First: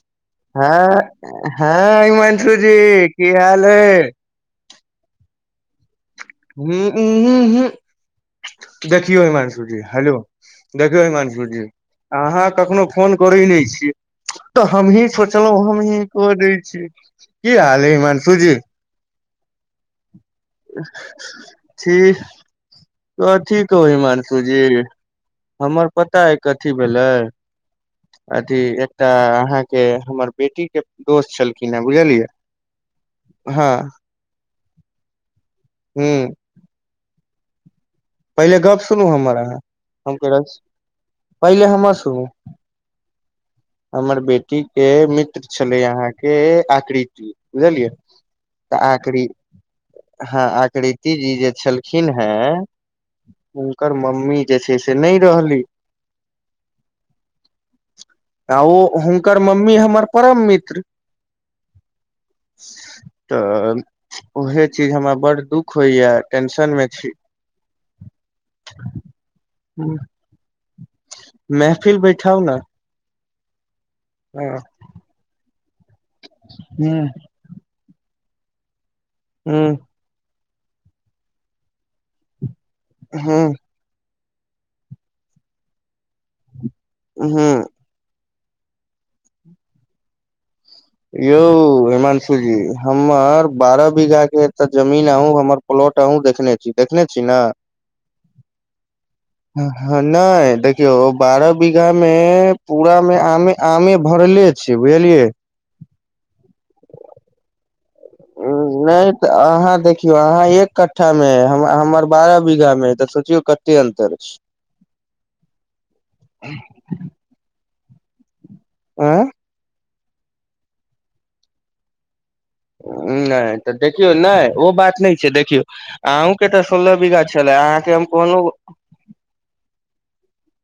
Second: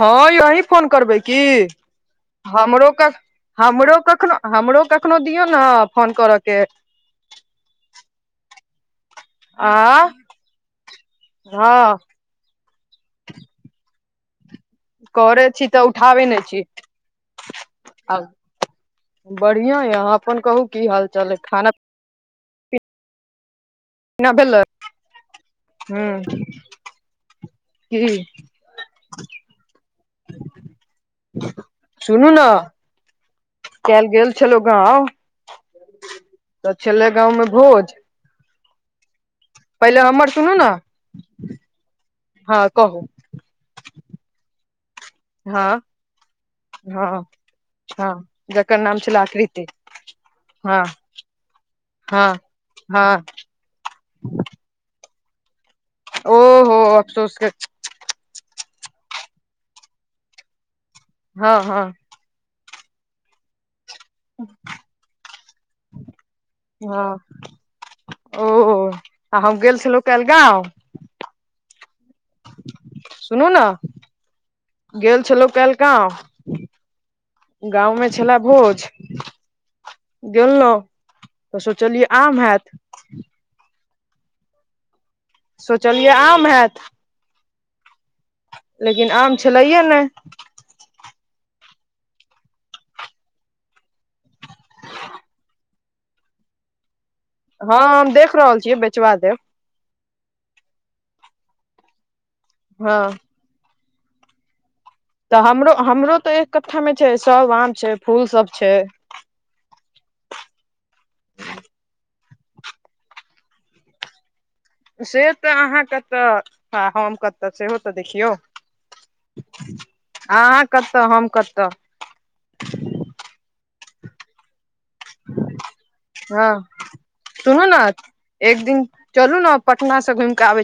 हँ यौ अहि फोन हँ करबै की हँ हिमांशु जी हमरो क की हाल हमरो अइ कखनो हमरो कखनो दियौ ने फोन करऽके उ हू हू देखियौ हिमंशु आ जी हेलो देखियौ हिमंशु जी हँ अहाँ कखनो फोन करै नहि छियै तऽ हमही करे सोचलहुँं छी तऽ हमही उठाबै कऽ नहि दै छी की हाल ह आ हिमांशुजी बढ़िया यै अहाँ अपन कहू की हाल चाल अइ खाना से कथि कहु पीना हिमांशु जी भेलै हमर पता हूँ ह कथी भेलै की अथी एकटा अहाँके हमर बेटी के दोस्त छलखिन हे बुझलियै सुनू हँ छलौं गाँव हू तऽ छलै गाँवमे भोज पहिले गप्प सुनू हमर आब पहिले हम हमर सुनू ने पहिले हमर सुनू हँ कहू हमर बेटी के हँ छलै अहाँके हँ आकृति बुझलियै हँ जकर तऽ नाम छलै आकृ आकृति हँ आकृति जी जे छलखिन हँ हेँ हँ हुनकर मम्मी जे छै से नहि रहली ओहो अफसोसके आ ओ हुनकर मम्मी हमर परम मित्र हँ हँ तऽ उहे चीज हमरा बड़ दुःख होइयै हँ ओ आ हम गेल छलहुँ काल्हि गाँव महफिल बैठाउ ने सुनू ने ह गेल छलहुँ काल्हि गाँव गाँंवमे छलै भोज हू गेलहुँ तऽ सोचलियै आम हेत हँ सोचलियै आम हैत हँ लेकिन आम छलै हे ने यौ हिमांशु जी हमर बारह बीघा के एतऽ जमीन आ हमर प्लॉट अहुँ देखने छी देखने छी ने हँ हम देख रहल छियै बेचवा देब नहि देखियौ बारह बीघा मे पूरा हँ मे आमे आमे भरले छै बुझलियै तऽ हमरो हमरो तऽ एक कठ्ठामे छै सब आम छै फूल सब छै नहि तऽ अहाँ देखियौ अहाँ एक कठ्ठा मे है हमर बारह बीघा मे हइ तऽ सोचियौ कते अन्तर छै से तऽ अहाँ कतऽ हम कतऽ सेहो तऽ देखियौ आँ अहाँ कतऽ हम कतऽ नहि तऽ देखियौ नहि ओ बात नहि छै देखियौ हँ अहूँके तऽ सोलह बीघा छलै सुनू ने अहाँके हम कहलहु एक दिन चलू ने पटना से घूमिक आबे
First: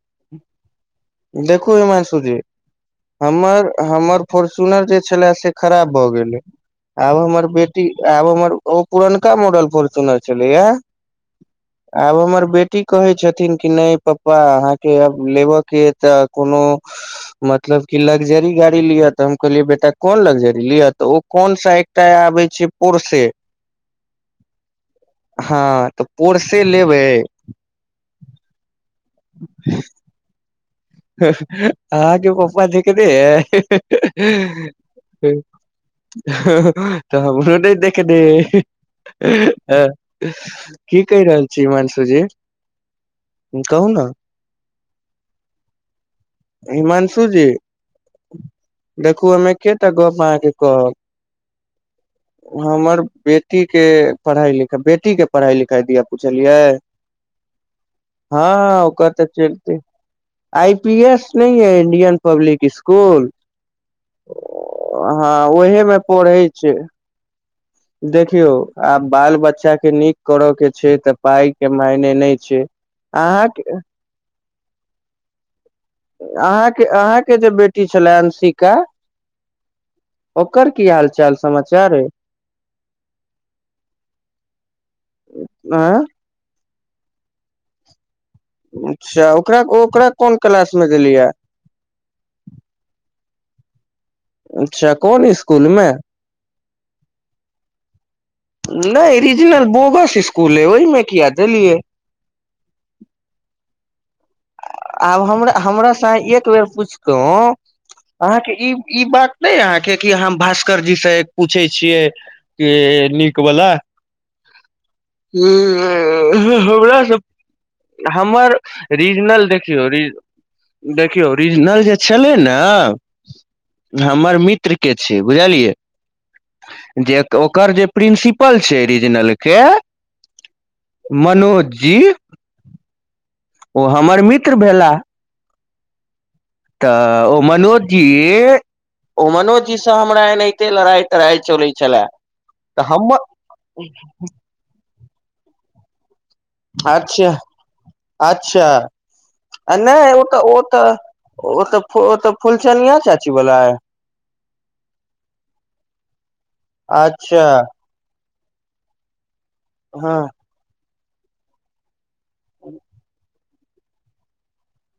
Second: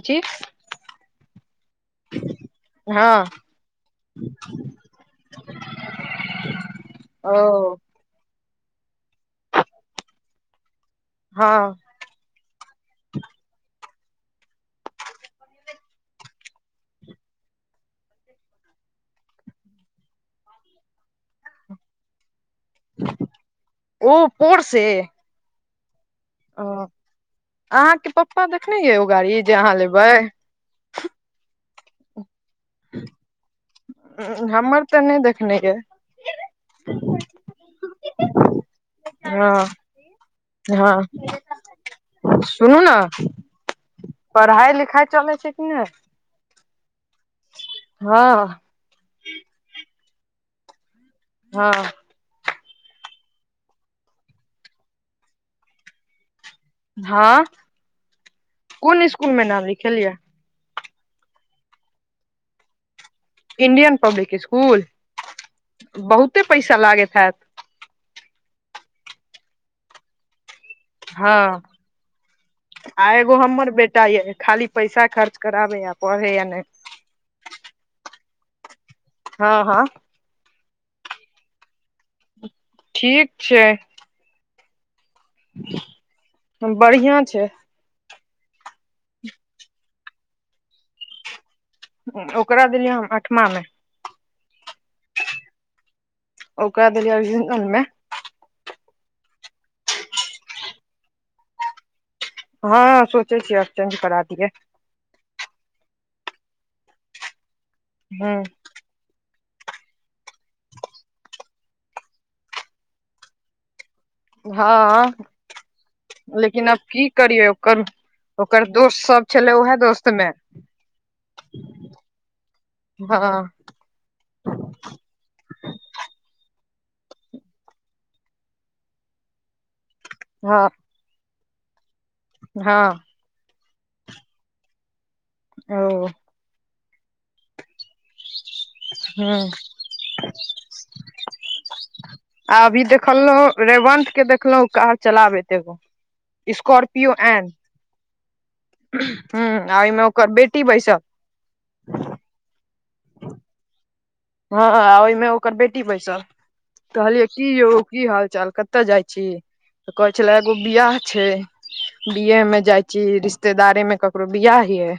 देखू हिमांशु जी हँ हमर हमर फोर्च्युनर जे छले से खराब भऽ गेलै आब हमर ओ बेटी आब हमर ओ पुरनका मॉडल फोन सुनने छलैए हँ आब हमर बेटी कहै छथिन कि नहि पप्पा के लेबऽ के त कोनो मतलब की लग्जरी गाड़ी लिअ तऽ हम कहलियै बेटा कोन लग्जरी लिअ तऽ ओ कोन सा तय आबै छै पुरसे ओ पोर से हँ तऽ पोरसे ओ लेबै अहाँके पप्पा देखने य ओ गाड़ी जे अहाँ लेबै ह ह आहाँ के पप्पा देखने अय हमर तऽ नहि देखने यै हह तऽ हमरो नहि देखने अय हँ हह की हँ कहि रहल छी हिमांशु जी सुनू ने कहू ने पढ़ाइ लिखाइ चलै छै कि नहि हिमांशू जी हँ देखू अमे एकेटा गप अहाँके कहब हँ हमर बेटी के पढ़ाई लिखाई बेटी के पढ़ाई लिखाई दिया पुछलियै हँ हँ कोन ओकर तऽ स्कुल मे नाम चेलते लिखेलियै आई पी एस न है Indian public school Indian public school हँ ओह मे पढ़ै छै देखायत देखियौ आब बाल बच्चा के नीक करऽ के छै तऽ पाइ हँ के मायने नहि छै आ एगो हमर अहाँके बेटा खाली पैसा खर्च कराबेय या पढ़े या नहि अहाँके अहाँके जे बेटी छलय अंसिका हँ हँ ओकर की हाल चाल समाचार अय ठीक छै आँ बढ़ियां छै अच्छा ओकरा ओकरा कोन क्लास में देलियै या ओकरा देलियै हम अठमा मे अच्छा कोन इसकुल मे ओकरा देलीया अभीजनलमे नहि रिजनल बोगस स्कुल है ओहिमें किया देलियै हँ सोचे छियै आब चेंज करा दिये आब हमरा हमरा सा एक बेर पूछ कहहु ह अहाँके ई ई बात नहि अहाँके क हम भास्कर जी से पूछै छियै कि नीक वला हँ ह लेकिन आब हमरास की सब करियै ओकर हमर ओकर दोस्त सब रीजनल छलै उएह देखियौ दोस्त मे रज देखियौ रीजनल जे छलै ने हँ हमर मित्र के छय बुझलियै जे ओकर जे प्रिंसिपल छै रीजनल के हँ मनोज जी हँ ओ हमर मित्र भेलाह ओ तऽ ओ मनोज जी ह ओ मनोज से हमरा एनाहिते लड़ाई तड़ाइ चलै छलै आ अभी देखलहु रेवंत के देखलहु कार चलाबैत एगो स्कॉपियो अच्छा एनड अच्छा आ ओहिमे नहि ओ ओकर तऽ ओ बेटी तऽ बैसल ओ तऽ ओ तऽ फुलचनीयां चाची वाला यै हँ ओहिमे ओकर बेटी बैसल कहलियै अच्छा की ओ की हाल चाल कतऽ जाइ छी तऽ कहै हँ छले एगो बियाह छै बिए मे जाइ छी रिश्तेदारी मे ककरो बिआह यै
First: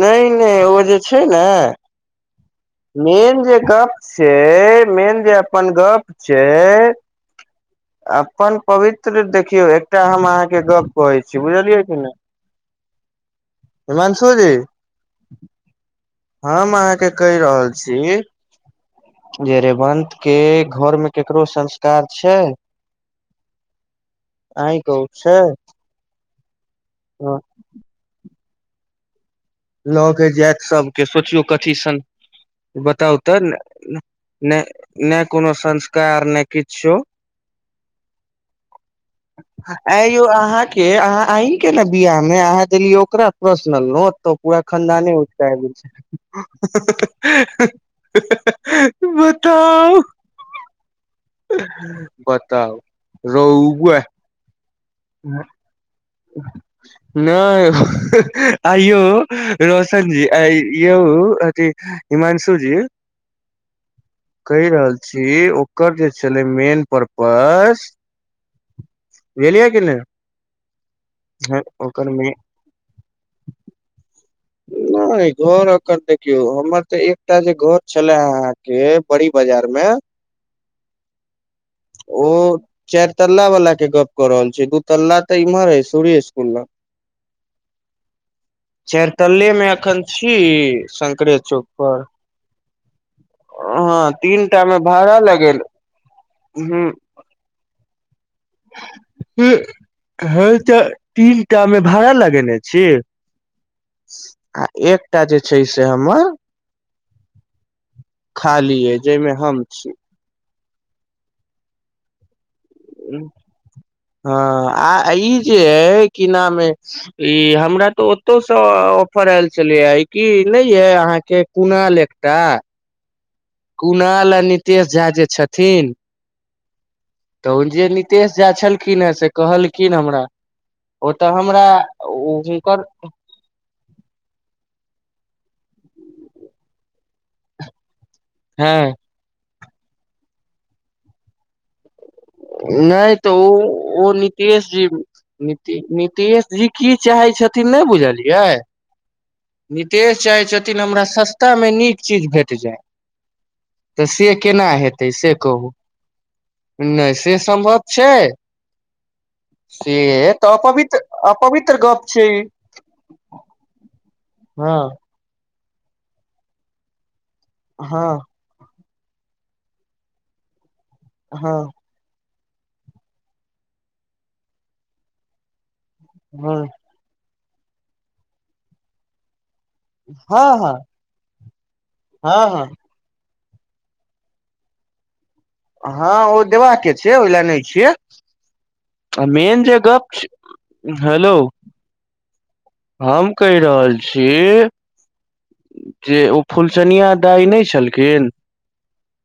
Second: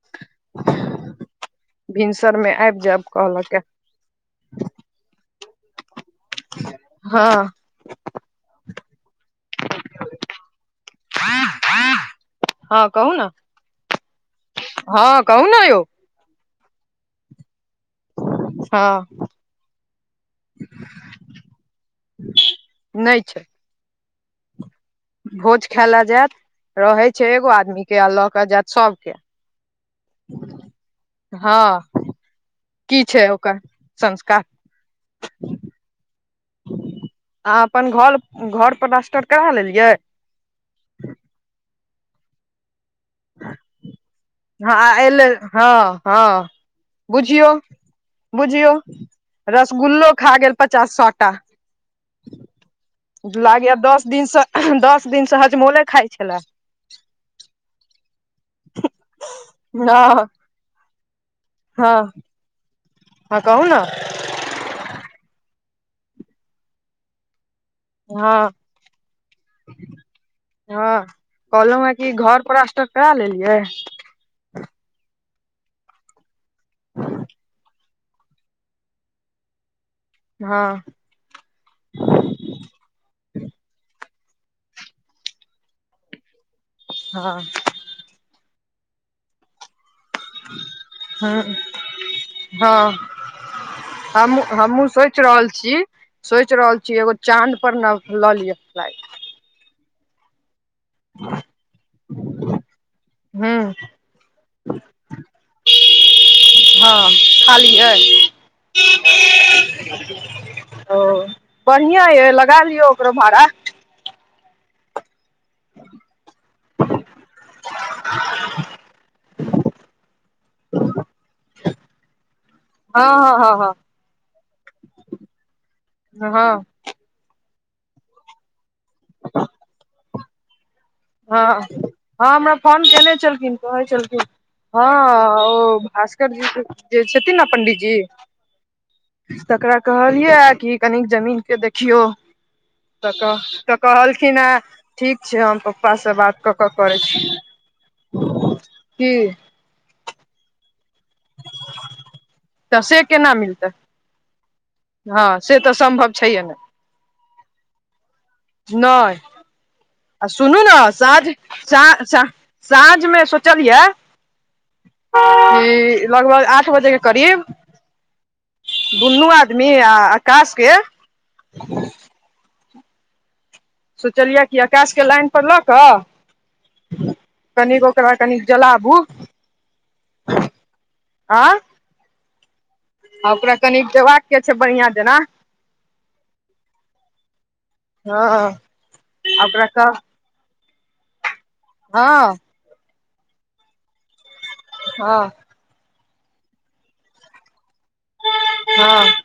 नहि नहि ओ जे छै ने भिनसर में आबि जायब मेन कहलक जे गप छै मेन जे अपन गप छै हँ अपन पवित्र देखियौ एकटा हम अहाँके गप कहै छी बुझलियै कि हँ कहू ने नहि हिमांशुजी हँ कहु ने यौ हम अहाँके कहि रहल छी हँ जे रेवंत के घरमे ककरो संस्कार छै नहि छै आहिं कहु छै भोज खाय लऽ जायत रहे छै एगो आदमी के आ लऽ के जायत सबके लऽ के जैत सबके सोचियो हँ कथी सन की बताउ छै तऽ ओकर संस्कार नहि नहि कोनो संस्कार नहि किछो अहाँ अपन घर घर पलास्टर करा लेलियै केओ अहाँक के अहाँ अहिं के ने बियाह में अहाँ देलियै ओकरा प्रसनल नोत पूरा हँ खन्दाने एले उठिके आबि हँ गेल छलै हँ बुझियौ बुझियौ रसगुल्लो खा गेल पचास साठ टा बताउ लागैयै रौआ दस दिनसँ दस दिनसँ हजमोले खाइ छलै नहि आइयो रोशन जी हँ आइ यौ हँ हिमांशु जी हँ कहू ने कहि रहल छी ओकर जे छलै मेन परपस हँ नहि हँ कहल ह ओकर कि मेन घर प्लास्टर करा लेलियै नहि घर ओकर देखियौ हमर तऽ एकटा जे घर छलै अहाँ के बड़ी बाजार मे हँ ओ चारि तल्ला वला के गप कऽ रहल छी दू तल्ला तऽ इम्हर हे सूरि स्कुल लग हँ चारितले मे एखन छी शंकरे हँ चौक पर हँ हँ हमहूँ तीनटा मे हमहूँ भाड़ा सोचि रहल लगेल छी सोचि रहल ह छियै एगो चाँद पर न लऽ लिय फलाइट हम तऽ तीनटा मे भाड़ा लगेने छी हूँ आ एकटा जे छै से हमर हँ खालिऐ खाली अइ जाहिमे हम छी ओ बढ़िआं यऽ लगा लियौ ओकरो भाड़ा हँ आ ई जे अय की नाम अय ई हमरा तो ओतौ से ऑफर आयल छलेा की नहि ये अहाँके कुणाल एकटा हँ हँ हँ हँ कुणाल आ नीतेश झा जे छथिन हँ हँ तऽन जे नीतेश झा छलखिन हेँ से कहलखिन हमरा ओ तऽ हँ हमरा हँ हमरा फोन हुनकर केने छलखिन कहै छलखिन हँ ओ भास्कर जी जे छथिन ने पंडितजी हँ तकरा कहलियै कि कनिक जमीन के देखियौ नहि तऽ ओ ओ कहलखिन हे नीतिेश जी ठीक छै हम नीति पप्पा से बात नीतीश कऽ जी कऽ की करै छी चाहै छथिन नहि बुझलियै की नितेश चाहे छथिन हमरा सस्ता मे नीक चीज भेट जाय तऽ सेे केना मिलतै तऽ से केना हेतै से हँ कहू तऽ सम्भव छैहे ने नहि से सम्भव छै नय से तऽ अपवित्र अपवित्र सा गप सा छैई ई साँझमे हँ ई लगभग आठ बजे के करीब हँ दुन्नू आदमी आ आकाश के हँ सोचलियै कि अकाश के लाइन पर लऽ कऽ हँ कनि ओकरा कनिक जलाबू हँ हँ आँ हँ हँ आ ओकरा कनि देबाक के छै बढ़िआं जेना हँ ओ देबाक के छै ओहि लए नहि हँ आ छियै मेन ओकरा जे कह गप छै हेलो हँ हम कहि रहल छी हँ जे ओ फुलचनिया दाइ नहि छलखिन हँ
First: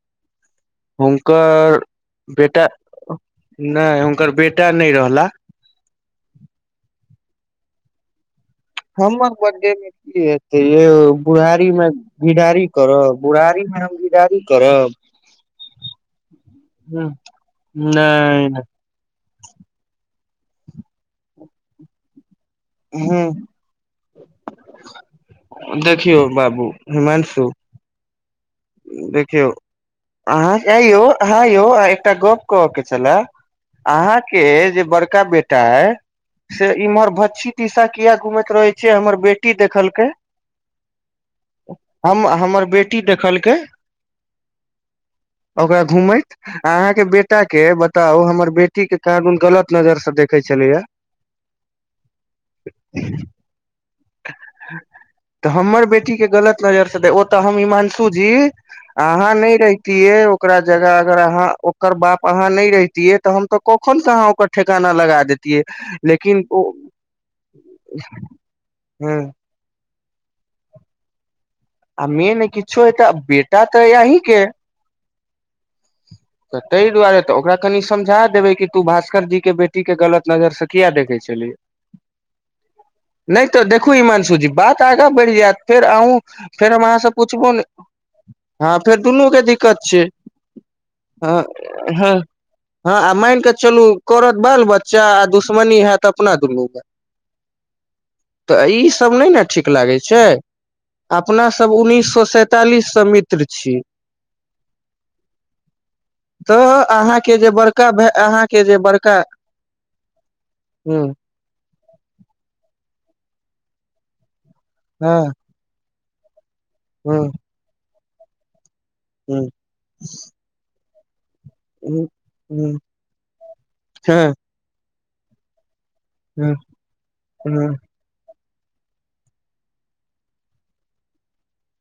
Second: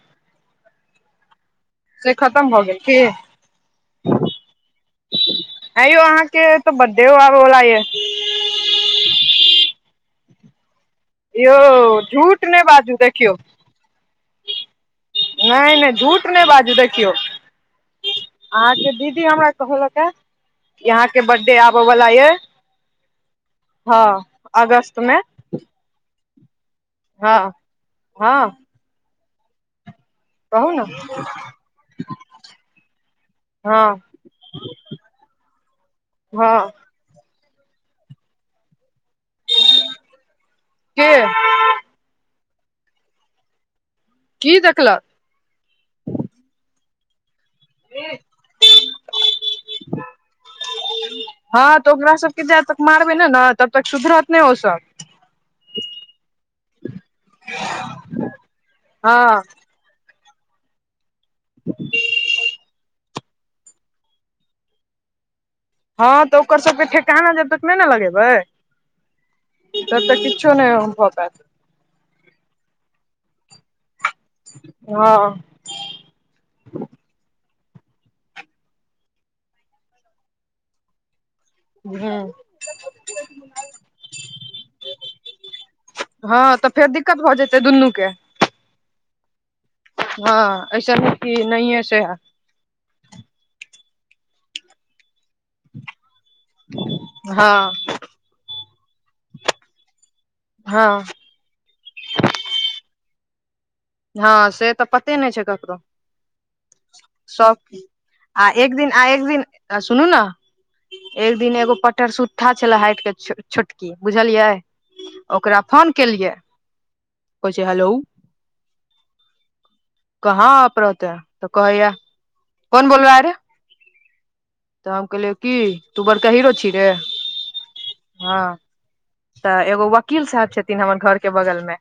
हुनकर से खतम भऽ बेटा गेल की नहि हुनकर बेटा नहि रहला है यौ अहाँ के तो बर्थ डे आबवला ये हमर बर्थडे मे की हेते यौ यौ बुढ़ारी मे झूठ नहि घीदारी बाजू करब देखियौ बुढ़ारी मे हम घीदारी करब नहि नहि झूठ नहि बाजू देखियौ नहि नहि अहाँके दीदी हमरा कह लक याह की अहाँ बर्थडे आबे वाला ये ह हँ अगस्त मे देखियौ बाबू हिमांशु हँ हँ देखियौ अहाँ कहू आ ने यौ अहाँ यौ एकटा गप कहय के छलए हँ अहाँ के जे बड़का बेटा अय हँ से इम्हर भछी दिशा किया घुमैत रहे छियै हमर बेटी देखलकै के हम हमर बेटी देखलकै कि देखलक ओकरा घूमैत अहाँके बे बेटा के बताउ हमर बेटी के कहाँ दुन गलत नजर से देखे छलैया हँ तऽ ओकरा सबके जा तक मारबे ने हाँ तब तक सुधर नहि ओ सभ तऽ हमर बेटीक के गलत नजर से दे ओतऽ हम हिमांशु जी अहाँ हँ नहि रहितियै ओकरा जगह अगर अहाँ ओकर बाप अहाँ नहि रहितियै तऽ हम तऽ कखन के अहाँ ओकर ठेकाना लगा देत ह हँ तऽ लेकिन ओकर ओ सबके ठेकाना जब तक हँ त तऽ किछु नहि भ पाअत आ मेन किछो या तऽ बेटा तऽआय अही हँ [inaudible] तऽ ताहि दुआरे तऽ ओकरा कनि समझा देबै कि तू भास्कर जी के बेटी के गलत नजर से किया देखै छलहि ह नहि तऽ देखू हिमांशु जी बात आगाँ बढ़ जायत फेर अन्हु हँ तऽ फेर अहाँ दिक्कत भऽ पूछबो जेतै न दुनू के फेर दुनू के दिक तिक्कत छै हँ ऐसन हँ कि नहिये से हँ हँ आ मानिकऽ चलू करत बाल बच्चा आ दुश दुश्मनी होयत अपना दुनू ग हँ तऽ ई सब नहि ने ठीक लागै छै हँ अपना सब उन्ननीस स सैंतालिस से मित्र छी हँ से तऽ पते नहि छै ककरो तऽ अहाँके जे सब बड़का भ आ अहाँके एक जे दिन आ एक बड़का दिन आ सुनू ने ह एक दिन एगो पट्टर सुठा छला हाइट के छोटकी बुझलियै हँ ओकरा फोन केलियै हँ कहेय छै हेलो ह्म कहाँ आप रहते हैं तऽ कहैया हम्म हम्म कोन बोल रहा है रे हँ तऽ हम कहलियए की तू बड़का हीरो ह छी रे ह हँ तऽ एगो वकील साहब छथिन हमर घर के बगल मे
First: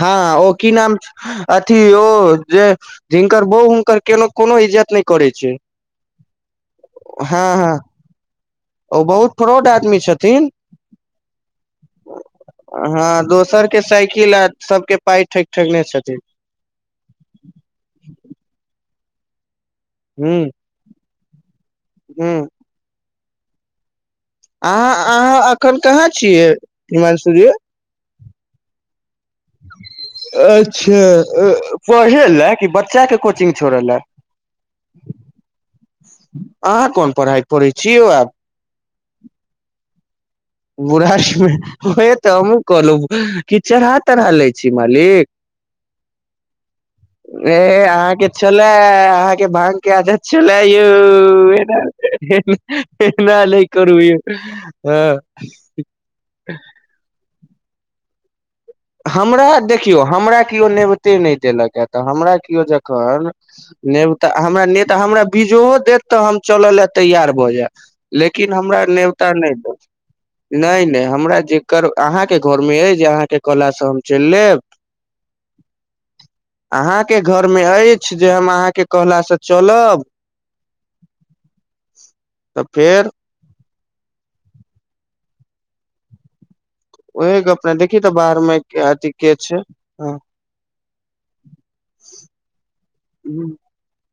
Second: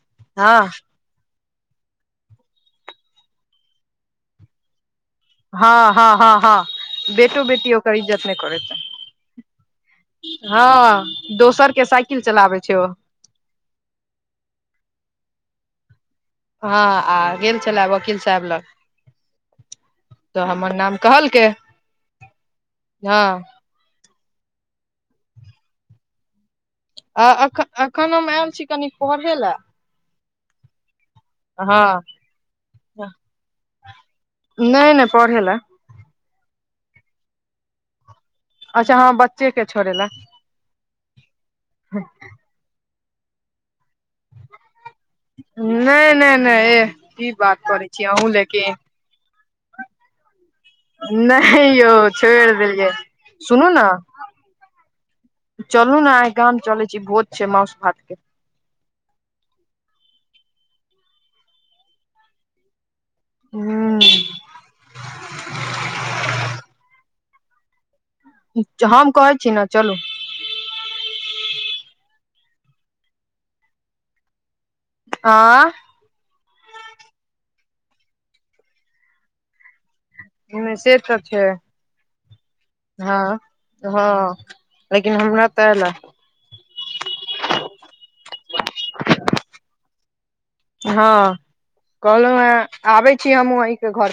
हँ ओ की नाम--छै अथी ओ जे झिंनकर बौह हुनकर केनो कोनो इज्जत नहि करै छै हँ हँ हँ हँ हँ बेटो बेटी हँ ओकर इज्जत नहि करैत छै। ओ बहुत फ्रॉड आदमी छथिनहाँ हँ दोसर के साइकिल चलाबै छै ओ दोसर के साइकिल आर सबके पाइ ठैक ठैकने छथिन हँ आ गेल छले वकील साहब लग तऽ हमर नाम कहलकै हुँ हँ अहाँ अहाँ एखन कहाँ छियै आ हिमांशु जी अख-अखन हम आयल छी कनी पढ़े ले अच्छा हँ पढ़े लऽ कि बच्चा के कोचिंग छोड़े लऽ नहि नहि पढ़ै ला अहाँ कोन पढ़ाई पढ़ै छियो आब अच्छा हँ बच्चे के छोड़े लए बुढ़ारी मे ओहे तऽ हमहुँ कहलहुँ कि चढ़ा तढ़ा लै छी मालिक नहि नहि नहि एह की ए बात करै छी अहाँके अहूँ छलै लेकिन अहाँके भांग के आदत छलाह यौ नहि यौना यौ छोड़ि देलियै एना नहिय सुनू ने करू यौ हँ चलू ने एहिइ गाम चलै छी भोज छै मौस भातके हमरा देखियौ हमरा केओ नेवते नहि देलक ह तऽ हमरा केओ जखन नेवता ह हमरा नहि तऽ हमरा बीजोओ देत तऽ हम चलय लए तैयार भऽ जायब लेकिन हमरा हम नेवता कहै छी नहि ने दे चलू नहि नहि हमरा जेकर अहाँके घरमे अइ जे अहाँके कहलासँ हम चलि लेब आंय अहाँके घर मे अछि जे हम अहाँके कहलासऽ चलब नै से तऽ छै तऽ फेर हँ हँ लेकिन हमरा तऽ एल ए ओएह गपने देखी तऽ बाहरमे अथी के छै हँ हँ कहलहुँ हे आबै छी ह हमहुँ अहीं के घर